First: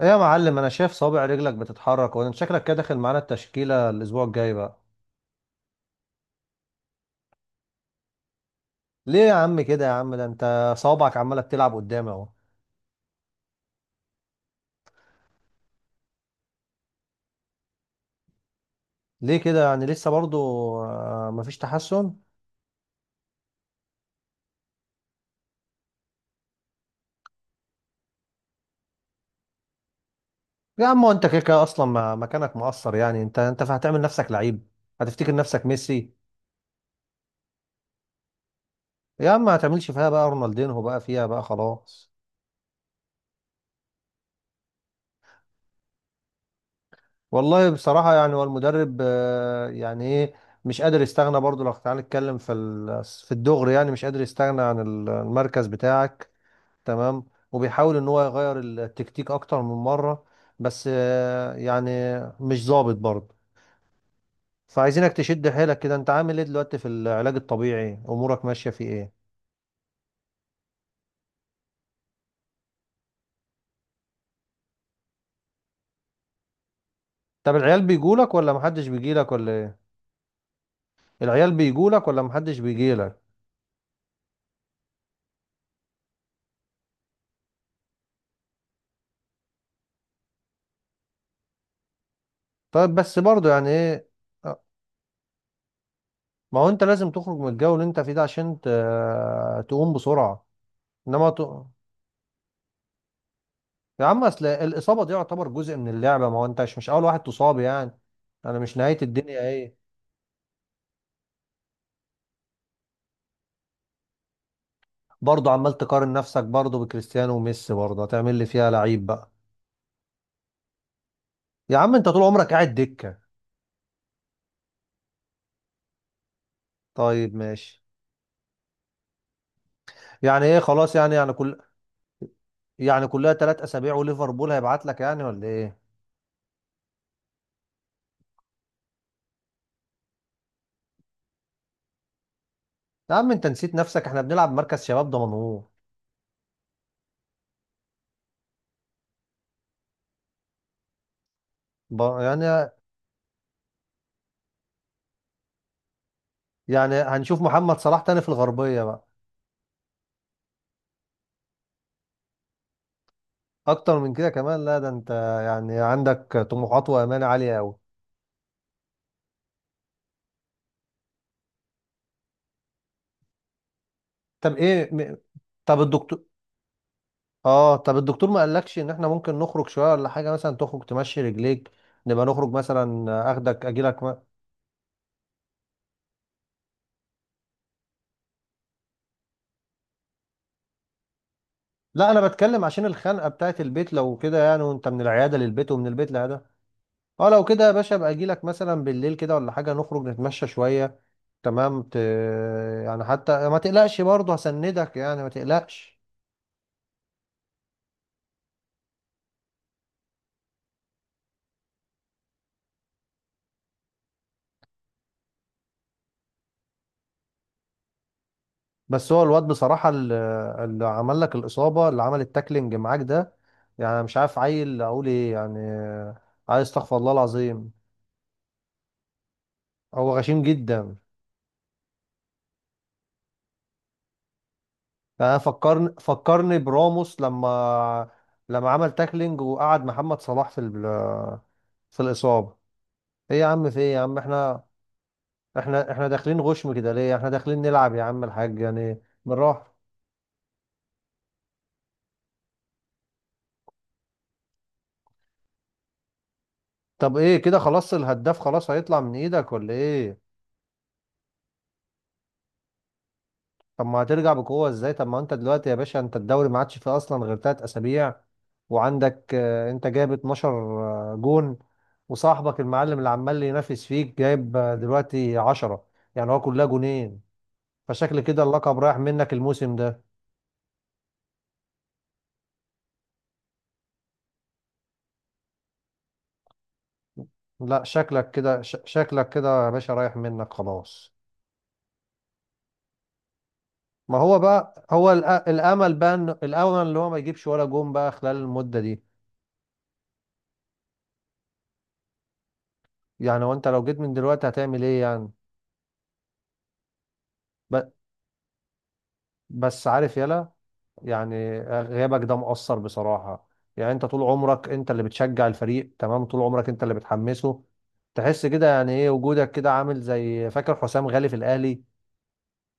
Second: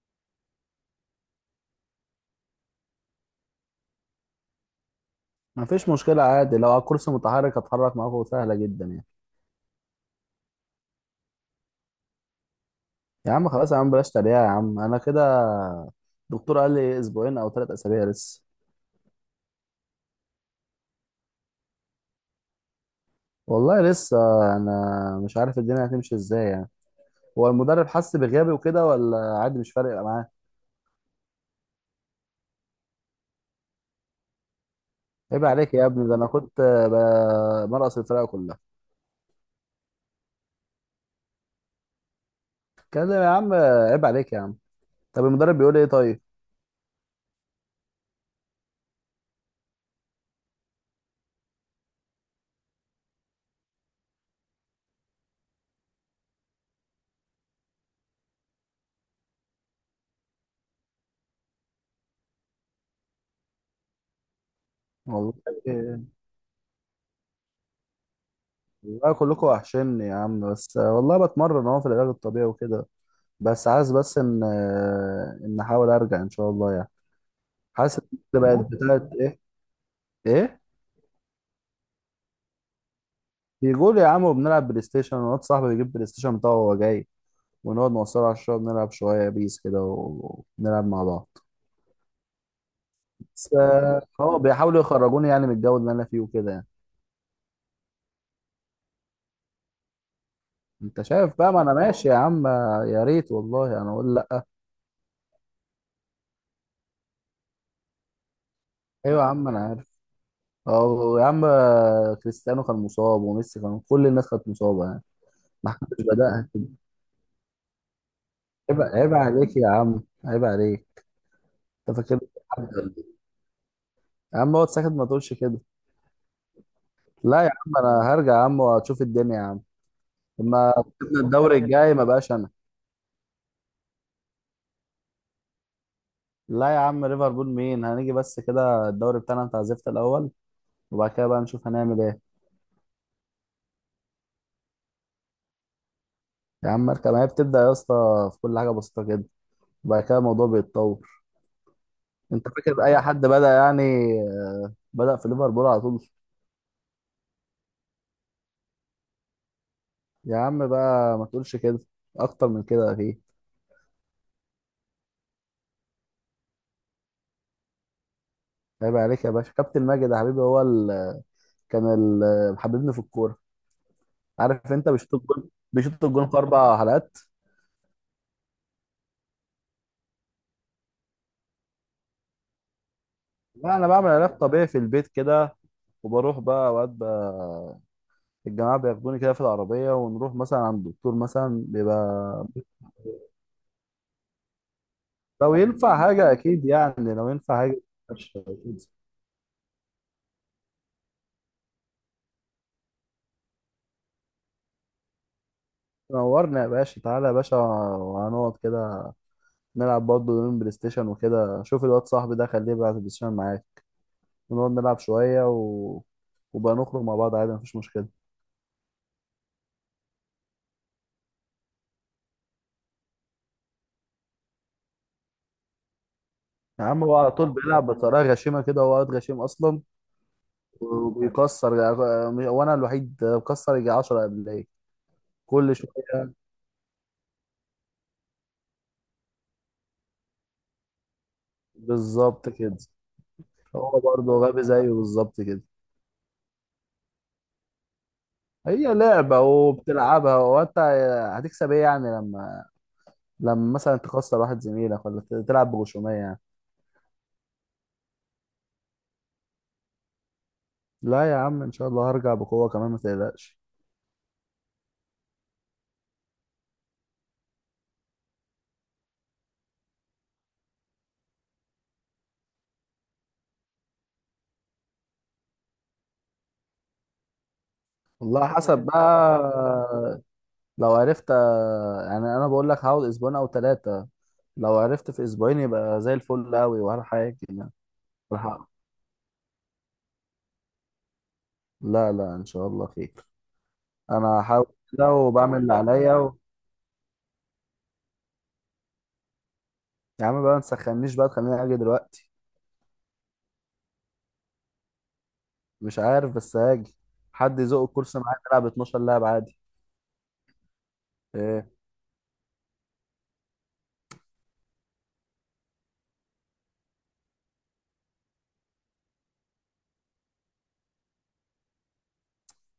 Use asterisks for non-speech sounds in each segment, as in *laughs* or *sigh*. ايه يا معلم، انا شايف صابع رجلك بتتحرك، وانت شكلك كده داخل معانا التشكيلة الاسبوع الجاي بقى. ما فيش مشكلة، عادي، لو على الكرسي متحرك هتحرك معاكم، سهلة جدا يعني. ليه يا عم كده يا عم؟ ده انت صوابعك عمالة بتلعب قدامي اهو. يا عم خلاص، يا عم بلاش تريقة، يا عم أنا كده. الدكتور قال لي أسبوعين أو 3 أسابيع لسه. ليه كده يعني لسه برضو؟ مفيش تحسن؟ والله لسه. أنا مش عارف الدنيا هتمشي إزاي يعني. هو المدرب حس بغيابي وكده، ولا عادي مش فارق معاه؟ يا عم هو انت كده كده اصلا مكانك مقصر. يعني انت هتعمل نفسك لعيب، هتفتكر عيب نفسك عليك يا ابني، ميسي. ده أنا كنت مرقص الفرقة كلها. يا عم ما هتعملش فيها بقى رونالدينهو بقى، فيها بقى خلاص. كده يا عم، عيب عليك يا عم. طب المدرب بيقول إيه طيب؟ والله بصراحة يعني هو المدرب يعني ايه، مش قادر يستغنى برضو. لو تعالى نتكلم في الدغري، يعني مش قادر يستغنى عن المركز بتاعك. تمام. وبيحاول ان هو يغير التكتيك اكتر من مره، بس يعني مش ظابط برضه. فعايزينك والله. تشد حيلك كده. انت عامل ايه دلوقتي في العلاج الطبيعي؟ امورك ماشيه في ايه؟ والله كلكم وحشني يا عم، بس والله بتمرن أهو في العلاج الطبيعي وكده. بس عايز بس ان احاول ارجع ان شاء الله يعني. طب العيال حاسس بيجولك ان ولا بقت بيجو، محدش بتاعت بيجيلك ايه؟ ولا ايه؟ ايه؟ العيال بيجولك ولا محدش بيجيلك؟ بيقول يا عم وبنلعب بلاي ستيشن، ونواد صاحبي بيجيب بلاي ستيشن بتاعه وهو جاي، ونقعد نوصله على الشغل، نلعب شويه بيس كده ونلعب مع بعض. طيب بس برضه بس يعني آه، ايه؟ هو آه، بيحاولوا يخرجوني يعني من الجو اللي انا فيه وكده ما يعني. هو انت لازم تخرج من الجو اللي انت فيه ده، عشان تقوم بسرعه. انت انما شايف ت... بقى، ما انا ماشي يا عم. يا ريت، والله انا يا اقول عم لا. اصل الاصابه دي يعتبر جزء من اللعبه. ما هو انت مش اول واحد تصاب يعني، انا مش نهايه ايوه يا الدنيا عم انا ايه. عارف. اه يا عم، كريستيانو كان مصاب، وميسي كان، كل الناس كانت مصابه يعني. برضه ما عمال حدش تقارن نفسك بدأها. برضه بكريستيانو وميسي؟ برضه هتعمل لي فيها عيب، لعيب عيب بقى؟ عليك يا عم، عيب عليك. يا عم انت انت فاكر طول عمرك قاعد حد ولا دكة. إيه؟ يا عم اقعد ساكت ما تقولش كده. طيب لا يا عم، ماشي. انا هرجع يا عم واشوف الدنيا يا عم. يعني ايه لما خلاص؟ يعني كسبنا يعني الدوري كل، *laughs* الجاي ما بقاش انا. يعني كلها ثلاث اسابيع وليفربول هيبعت لك يعني ولا ايه؟ لا يا عم، ليفربول مين؟ هنيجي بس كده الدوري بتاعنا، انت عزفت الاول، وبعد كده بقى نشوف هنعمل ايه. يا عم انت نسيت نفسك، احنا بنلعب مركز شباب ضمنهور. يا عم اركب، ما هي بتبدا يا اسطى في كل حاجه بسيطه كده، وبعد كده الموضوع بيتطور. انت يعني، فاكر اي حد بدا يعني؟ بدا في ليفربول على طول؟ يعني هنشوف محمد صلاح تاني في الغربية بقى؟ يا عم بقى ما تقولش كده، اكتر من كده اكيد. اكتر من كده كمان؟ لا ده انت يعني عندك طموحات وامال عالية قوي. عيب عليك يا باشا، كابتن ماجد يا حبيبي هو كان حبيبني في الكوره. طب عارف انت، ايه بيشوط م... الجون، طب بيشوط الدكتور، الجون في 4 حلقات. اه طب الدكتور ما قالكش ان احنا ممكن نخرج شويه ولا حاجه؟ مثلا تخرج تمشي رجليك، نبقى نخرج مثلا اخدك لا انا اجيلك بعمل ما... علاج طبيعي في البيت كده، وبروح بقى اوقات بقى، الجماعه بياخدوني كده في العربيه، ونروح مثلا عند الدكتور مثلا لا انا بيبقى، بتكلم عشان الخنقه بتاعت البيت، لو كده يعني، وانت من العياده لو للبيت ومن ينفع البيت حاجه للعياده. اكيد يعني، لو اه لو ينفع كده يا حاجه. باشا ابقى ماشي اجيلك أكيد. مثلا بالليل كده ولا حاجه، نخرج نتمشى شويه. تمام ت... يعني حتى ما تقلقش برضه، هسندك يعني، ما تقلقش. نورنا يا باشا، تعالى يا باشا وهنقعد كده، نلعب برضه يومين بلاي ستيشن وكده، شوف الواد صاحبي ده خليه يبقى على البلاي ستيشن معاك، ونقعد نلعب شويه، و... وبقى نخرج مع بعض عادي مفيش مشكله. بس هو الواد بصراحه، اللي عمل لك الاصابه، اللي عمل التاكلينج معاك ده، يعني مش عارف عيل اقول ايه يعني. عايز يا استغفر عم الله هو على طول العظيم. بيلعب بطريقه غشيمه كده، هو واد غشيم اصلا. هو غشيم جدا. وبيكسر. وانا الوحيد بكسر، يجي 10 قبليه يعني انا كل فكرني شويه. فكرني براموس لما عمل تاكلينج وقعد محمد صلاح في بالظبط الاصابه. كده. ايه يا عم؟ في ايه هو يا عم؟ برضه غبي احنا زيه بالظبط كده. احنا احنا داخلين غشم كده ليه؟ احنا داخلين نلعب يا عم الحاج هي يعني لعبة، بالراحه. وبتلعبها وانت هتكسب ايه يعني، لما، لما مثلا تخسر واحد زميلك، ولا تلعب بغشومية يعني. طب ايه كده؟ خلاص الهداف خلاص هيطلع من ايدك ولا ايه؟ لا يا عم ان شاء الله هرجع بقوة كمان ما تقلقش. طب ما هترجع بقوة ازاي؟ طب ما انت دلوقتي يا باشا، انت الدوري ما عادش فيه اصلا غير تلات اسابيع، وعندك انت جايب 12 جون، وصاحبك المعلم اللي عمال ينافس فيك جايب دلوقتي 10، يعني هو كلها جونين، فشكل كده والله اللقب حسب رايح بقى، منك الموسم ده. لو عرفت، يعني انا بقول لك هقعد اسبوعين او 3، لو عرفت في اسبوعين يبقى زي الفل قوي ولا حاجة يعني. لا شكلك ولا كده، حاجة. شكلك كده يا باشا رايح منك خلاص. لا، لا، ان شاء الله خير. ما انا هو هحاول بقى كده هو وبعمل اللي الامل عليا. بقى، و... الامل اللي هو ما يجيبش ولا جون بقى خلال المدة دي. يا عم بقى ما تسخنيش بقى تخليني اجي دلوقتي. يعني هو انت لو جيت من دلوقتي هتعمل ايه يعني؟ مش عارف بس هاجي، حد يزق ب- الكرسي معايا نلعب 12 لعب عادي. بس عارف يلا، يعني ايه؟ غيابك ده مؤثر بصراحة. يعني انت طول عمرك انت اللي بتشجع الفريق، تمام، طول عمرك انت اللي بتحمسه. تحس كده يعني ايه وجودك، كده عامل زي، فاكر حسام غالي في الاهلي؟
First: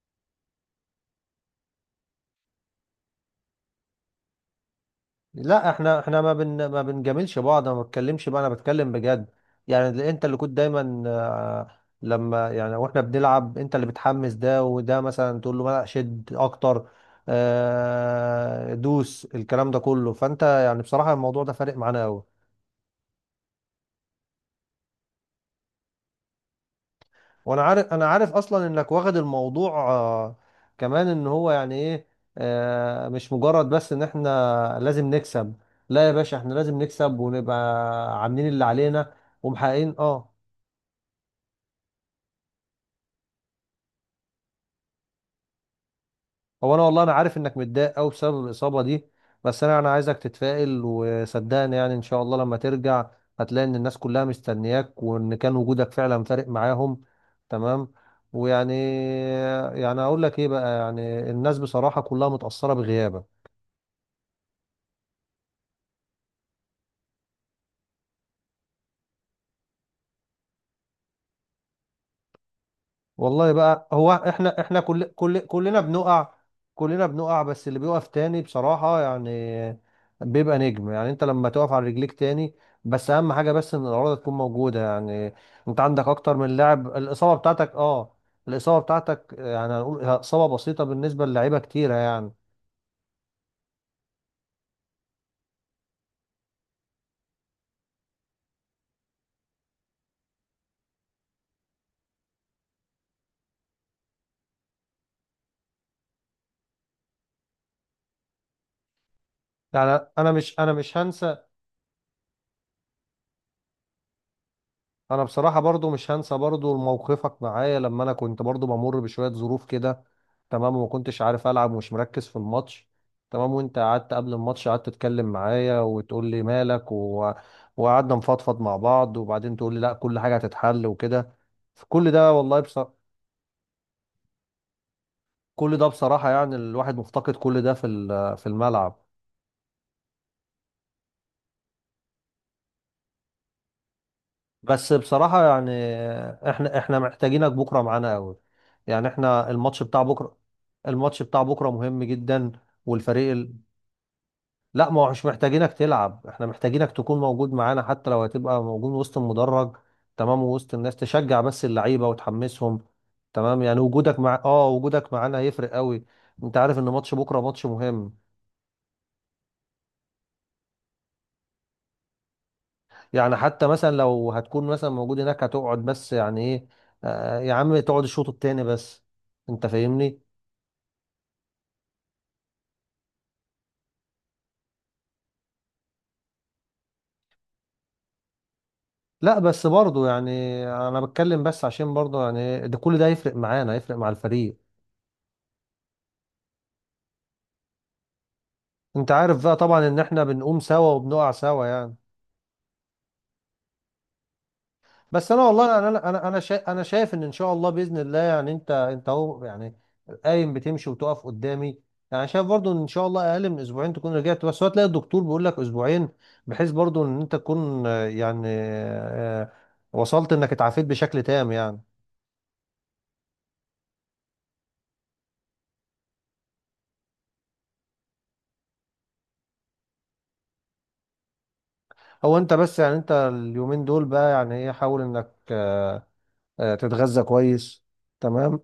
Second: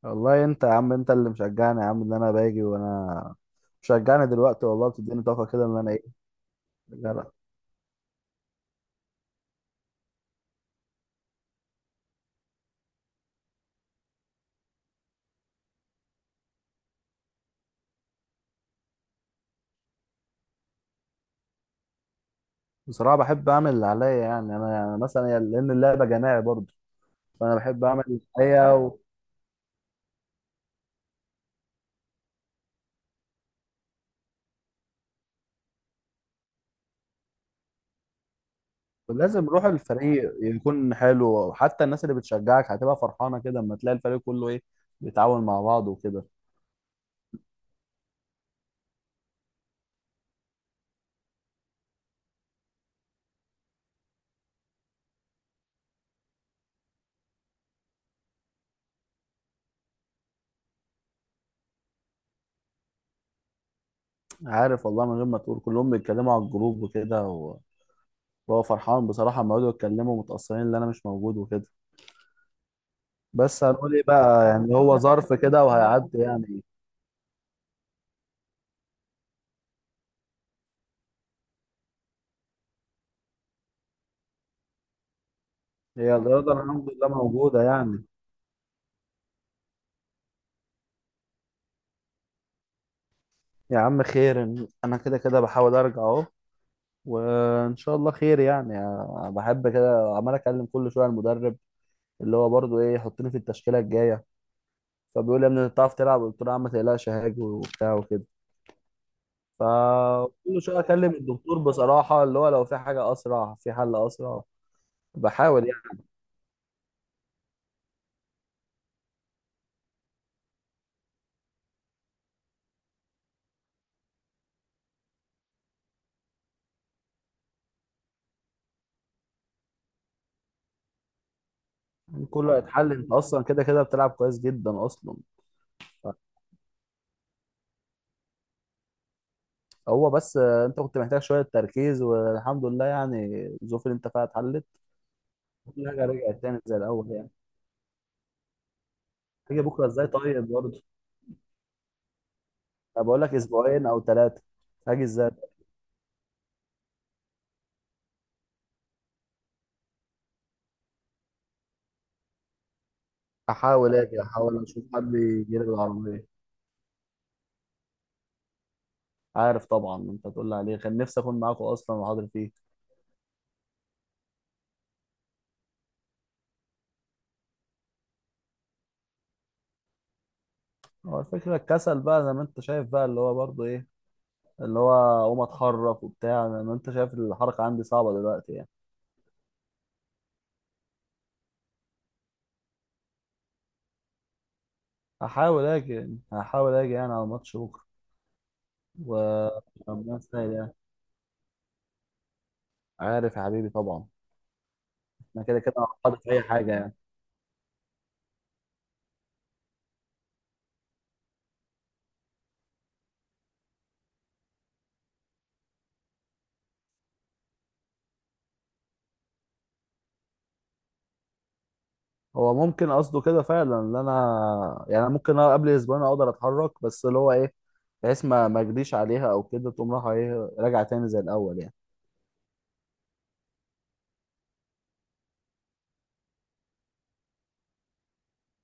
والله انت يا عم، انت اللي مشجعني يا عم ان انا باجي، وانا مشجعني دلوقتي، والله بتديني طاقه كده لا ان انا احنا، ايه. احنا ما بن ما جدع. بنجاملش بعض، انا ما بتكلمش بقى، انا بتكلم بجد. يعني اللي انت اللي كنت دايما لما يعني، واحنا بنلعب انت اللي بتحمس، ده وده مثلا تقول له لا شد اكتر، دوس، الكلام ده كله. فانت يعني بصراحة الموضوع ده فارق معانا قوي. بصراحه بحب اعمل اللي عليا يعني، انا يعني مثلا لان اللعبه جماعي برضه، فانا وانا بحب عارف، اعمل انا اللي عارف اصلا عليا. انك و... واخد الموضوع كمان، ان هو يعني ايه، مش مجرد بس ان احنا لازم نكسب. لا يا باشا، احنا لازم نكسب ونبقى عاملين اللي علينا ولازم روح ومحققين اه. الفريق يكون حلو، حتى الناس اللي بتشجعك هتبقى فرحانه كده، اما تلاقي الفريق كله ايه، بيتعاون مع بعض وكده. هو انا والله، انا عارف انك متضايق قوي بسبب الاصابة دي، بس انا عايزك تتفائل، وصدقني يعني ان شاء الله لما ترجع، هتلاقي ان الناس كلها مستنياك، وان كان وجودك فعلا فارق معاهم. تمام. ويعني، يعني اقول لك ايه بقى، يعني الناس بصراحة كلها متأثرة بغيابك. عارف، والله من غير ما تقول كلهم بيتكلموا على الجروب وكده، وهو فرحان بصراحة لما يقعدوا يتكلموا متأثرين إن أنا مش موجود وكده. والله بس بقى هنقول إيه هو بقى احنا، يعني؟ احنا هو كل ظرف كل كده كلنا وهيعدي بنقع. يعني. كلنا بنقع، بس اللي بيقف تاني بصراحة يعني بيبقى نجم. يعني انت لما تقف على رجليك تاني، بس اهم حاجة بس ان الإرادة تكون موجودة يعني. انت عندك هي اكتر الرياضة من لاعب الحمد لله الإصابة موجودة بتاعتك يعني. اه. الإصابة بتاعتك يعني هنقول إصابة بسيطة بالنسبة للاعيبة كتيرة يعني. يا عم خير، أنا كده كده بحاول أرجع أهو، وإن شاء الله خير يعني. أنا بحب كده عمال أكلم كل شوية المدرب، اللي هو برضه إيه، يحطني في التشكيلة الجاية، فبيقول لي يا ابني أنت بتعرف تلعب؟ قلت له يا عم ما تقلقش هاجي وبتاع وكده. يعني انا مش فكل انا شويه مش اكلم هنسى، الدكتور بصراحه، اللي هو لو في حاجه اسرع في حل اسرع. انا بصراحه بحاول. برضو مش هنسى برضو موقفك معايا لما انا كنت برضو بمر بشويه ظروف كده. تمام، وما كنتش عارف العب ومش مركز في الماتش. تمام، وانت قعدت قبل الماتش قعدت تتكلم معايا وتقول لي مالك وقعدنا نفضفض مع بعض، وبعدين تقول لي لا كل حاجه هتتحل وكده. في كل يعني ده كله والله هيتحل، انت اصلا كده كده بتلعب كويس جدا اصلا. كل ده بصراحه يعني الواحد مفتقد كل ده في الملعب. هو بس، انت كنت محتاج شويه تركيز، والحمد لله يعني الظروف اللي انت فيها اتحلت، بس بصراحة يعني كل حاجه رجعت تاني زي احنا الاول يعني. محتاجينك بكرة معانا قوي. يعني احنا هاجي الماتش بكره بتاع ازاي بكرة، طيب برضه؟ الماتش بتاع بكرة مهم جدا. انا بقول والفريق لك ال... اسبوعين او 3. لا ما هاجي هو مش ازاي؟ محتاجينك تلعب، احنا محتاجينك تكون موجود معانا، حتى لو هتبقى موجود وسط المدرج. تمام، ووسط الناس تشجع بس اللعيبة وتحمسهم. تمام، يعني احاول وجودك اجي، مع احاول اه اشوف وجودك حد معانا يجي لي هيفرق قوي. بالعربيه. انت عارف ان ماتش بكرة ماتش مهم. عارف طبعا، انت تقول لي عليه، كان نفسي اكون معاكم اصلا وحاضر فيه. يعني حتى مثلا لو هتكون مثلا موجود هناك هتقعد بس يعني ايه، يا عم تقعد الشوط التاني بس. انت فاهمني. هو الفكره الكسل بقى زي ما انت شايف بقى، اللي هو برضه ايه، اللي هو اقوم اتحرك وبتاع، انا، ما انت شايف الحركه عندي صعبه دلوقتي يعني. لا بس برضو يعني، انا بتكلم بس عشان برضو يعني إيه، ده كل ده يفرق معانا، يفرق مع الفريق. هحاول اجي يعني على الماتش بكره، انت و عارف بقى طبعا ان ربنا احنا يسهل بنقوم يعني. سوا وبنقع سوا يعني. عارف يا حبيبي طبعا. بس انا انا كده والله كده يعني، انا هقعد انا في انا اي شايف، حاجه انا يعني. شايف ان ان شاء الله باذن الله يعني انت، انت اهو يعني قايم، بتمشي وتقف قدامي. يعني شايف برضو ان ان شاء الله اقل من اسبوعين تكون رجعت، بس هو تلاقي الدكتور بيقول لك اسبوعين بحيث برضو ان انت تكون وصلت انك اتعافيت بشكل تام يعني. هو ممكن قصده كده فعلا ان انا يعني، ممكن أنا قبل اسبوعين اقدر اتحرك، بس اللي هو ايه، بحيث ما اجريش عليها او كده تقوم رايحه ايه، راجعه تاني زي الاول يعني. هو انت بس يعني، انت اليومين دول بقى يعني ايه، حاول انك تتغذى كويس. تمام،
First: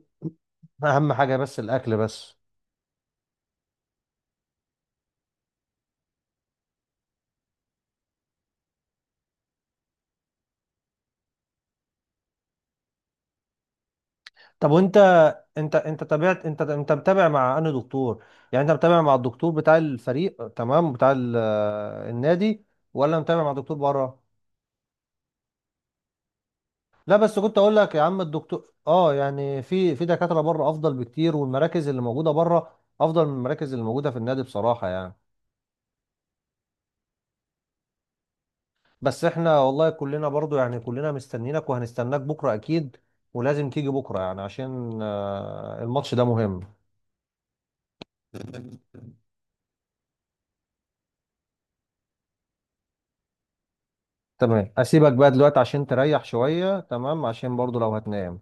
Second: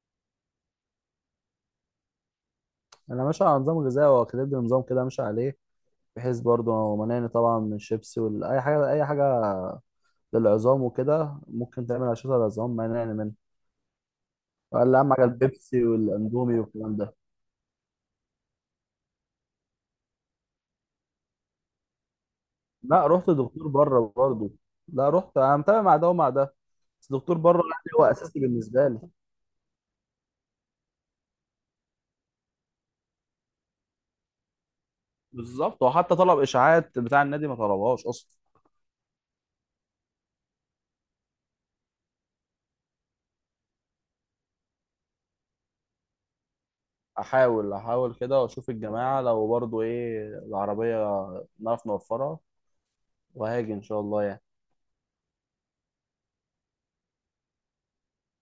اهم حاجه بس الاكل بس. انا ماشي على نظام غذائي، واخد نظام كده ماشي عليه، بحيث برضه مانعني طبعا من الشيبسي ولا اي حاجه، اي حاجه للعظام وكده، ممكن تعمل أشعة العظام ما نعمل منها. طب وقال وانت، لي أهم حاجة انت البيبسي انت تابعت، والأندومي انت والكلام ده. متابع مع انهي دكتور؟ يعني انت متابع مع الدكتور بتاع الفريق، تمام، بتاع النادي، لا ولا رحت متابع مع دكتور دكتور بره بره؟ برضه. لا، رحت، أنا متابع مع ده ومع ده، بس لا دكتور بس كنت بره اقول لك يعني يا هو عم أساسي الدكتور بالنسبة لي. اه، يعني في دكاترة بره افضل بكتير، والمراكز اللي موجودة بره افضل من المراكز اللي موجودة في النادي بصراحة يعني. بالظبط، وحتى طلب إشاعات بتاع النادي ما طلبهاش أصلا. بس احنا والله كلنا برضو يعني، كلنا مستنيينك وهنستناك بكرة اكيد. ولازم تيجي بكرة يعني عشان الماتش ده مهم. أحاول، أحاول كده وأشوف الجماعة لو برضه إيه العربية نعرف نوفرها، وهاجي إن شاء الله يعني. تمام، اسيبك بقى دلوقتي عشان تريح شوية، تمام، عشان برضو لو هتنام.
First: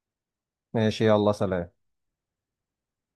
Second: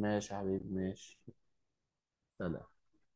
ماشي يا حبيبي، ماشي ماشي. يلا سلام. سلام.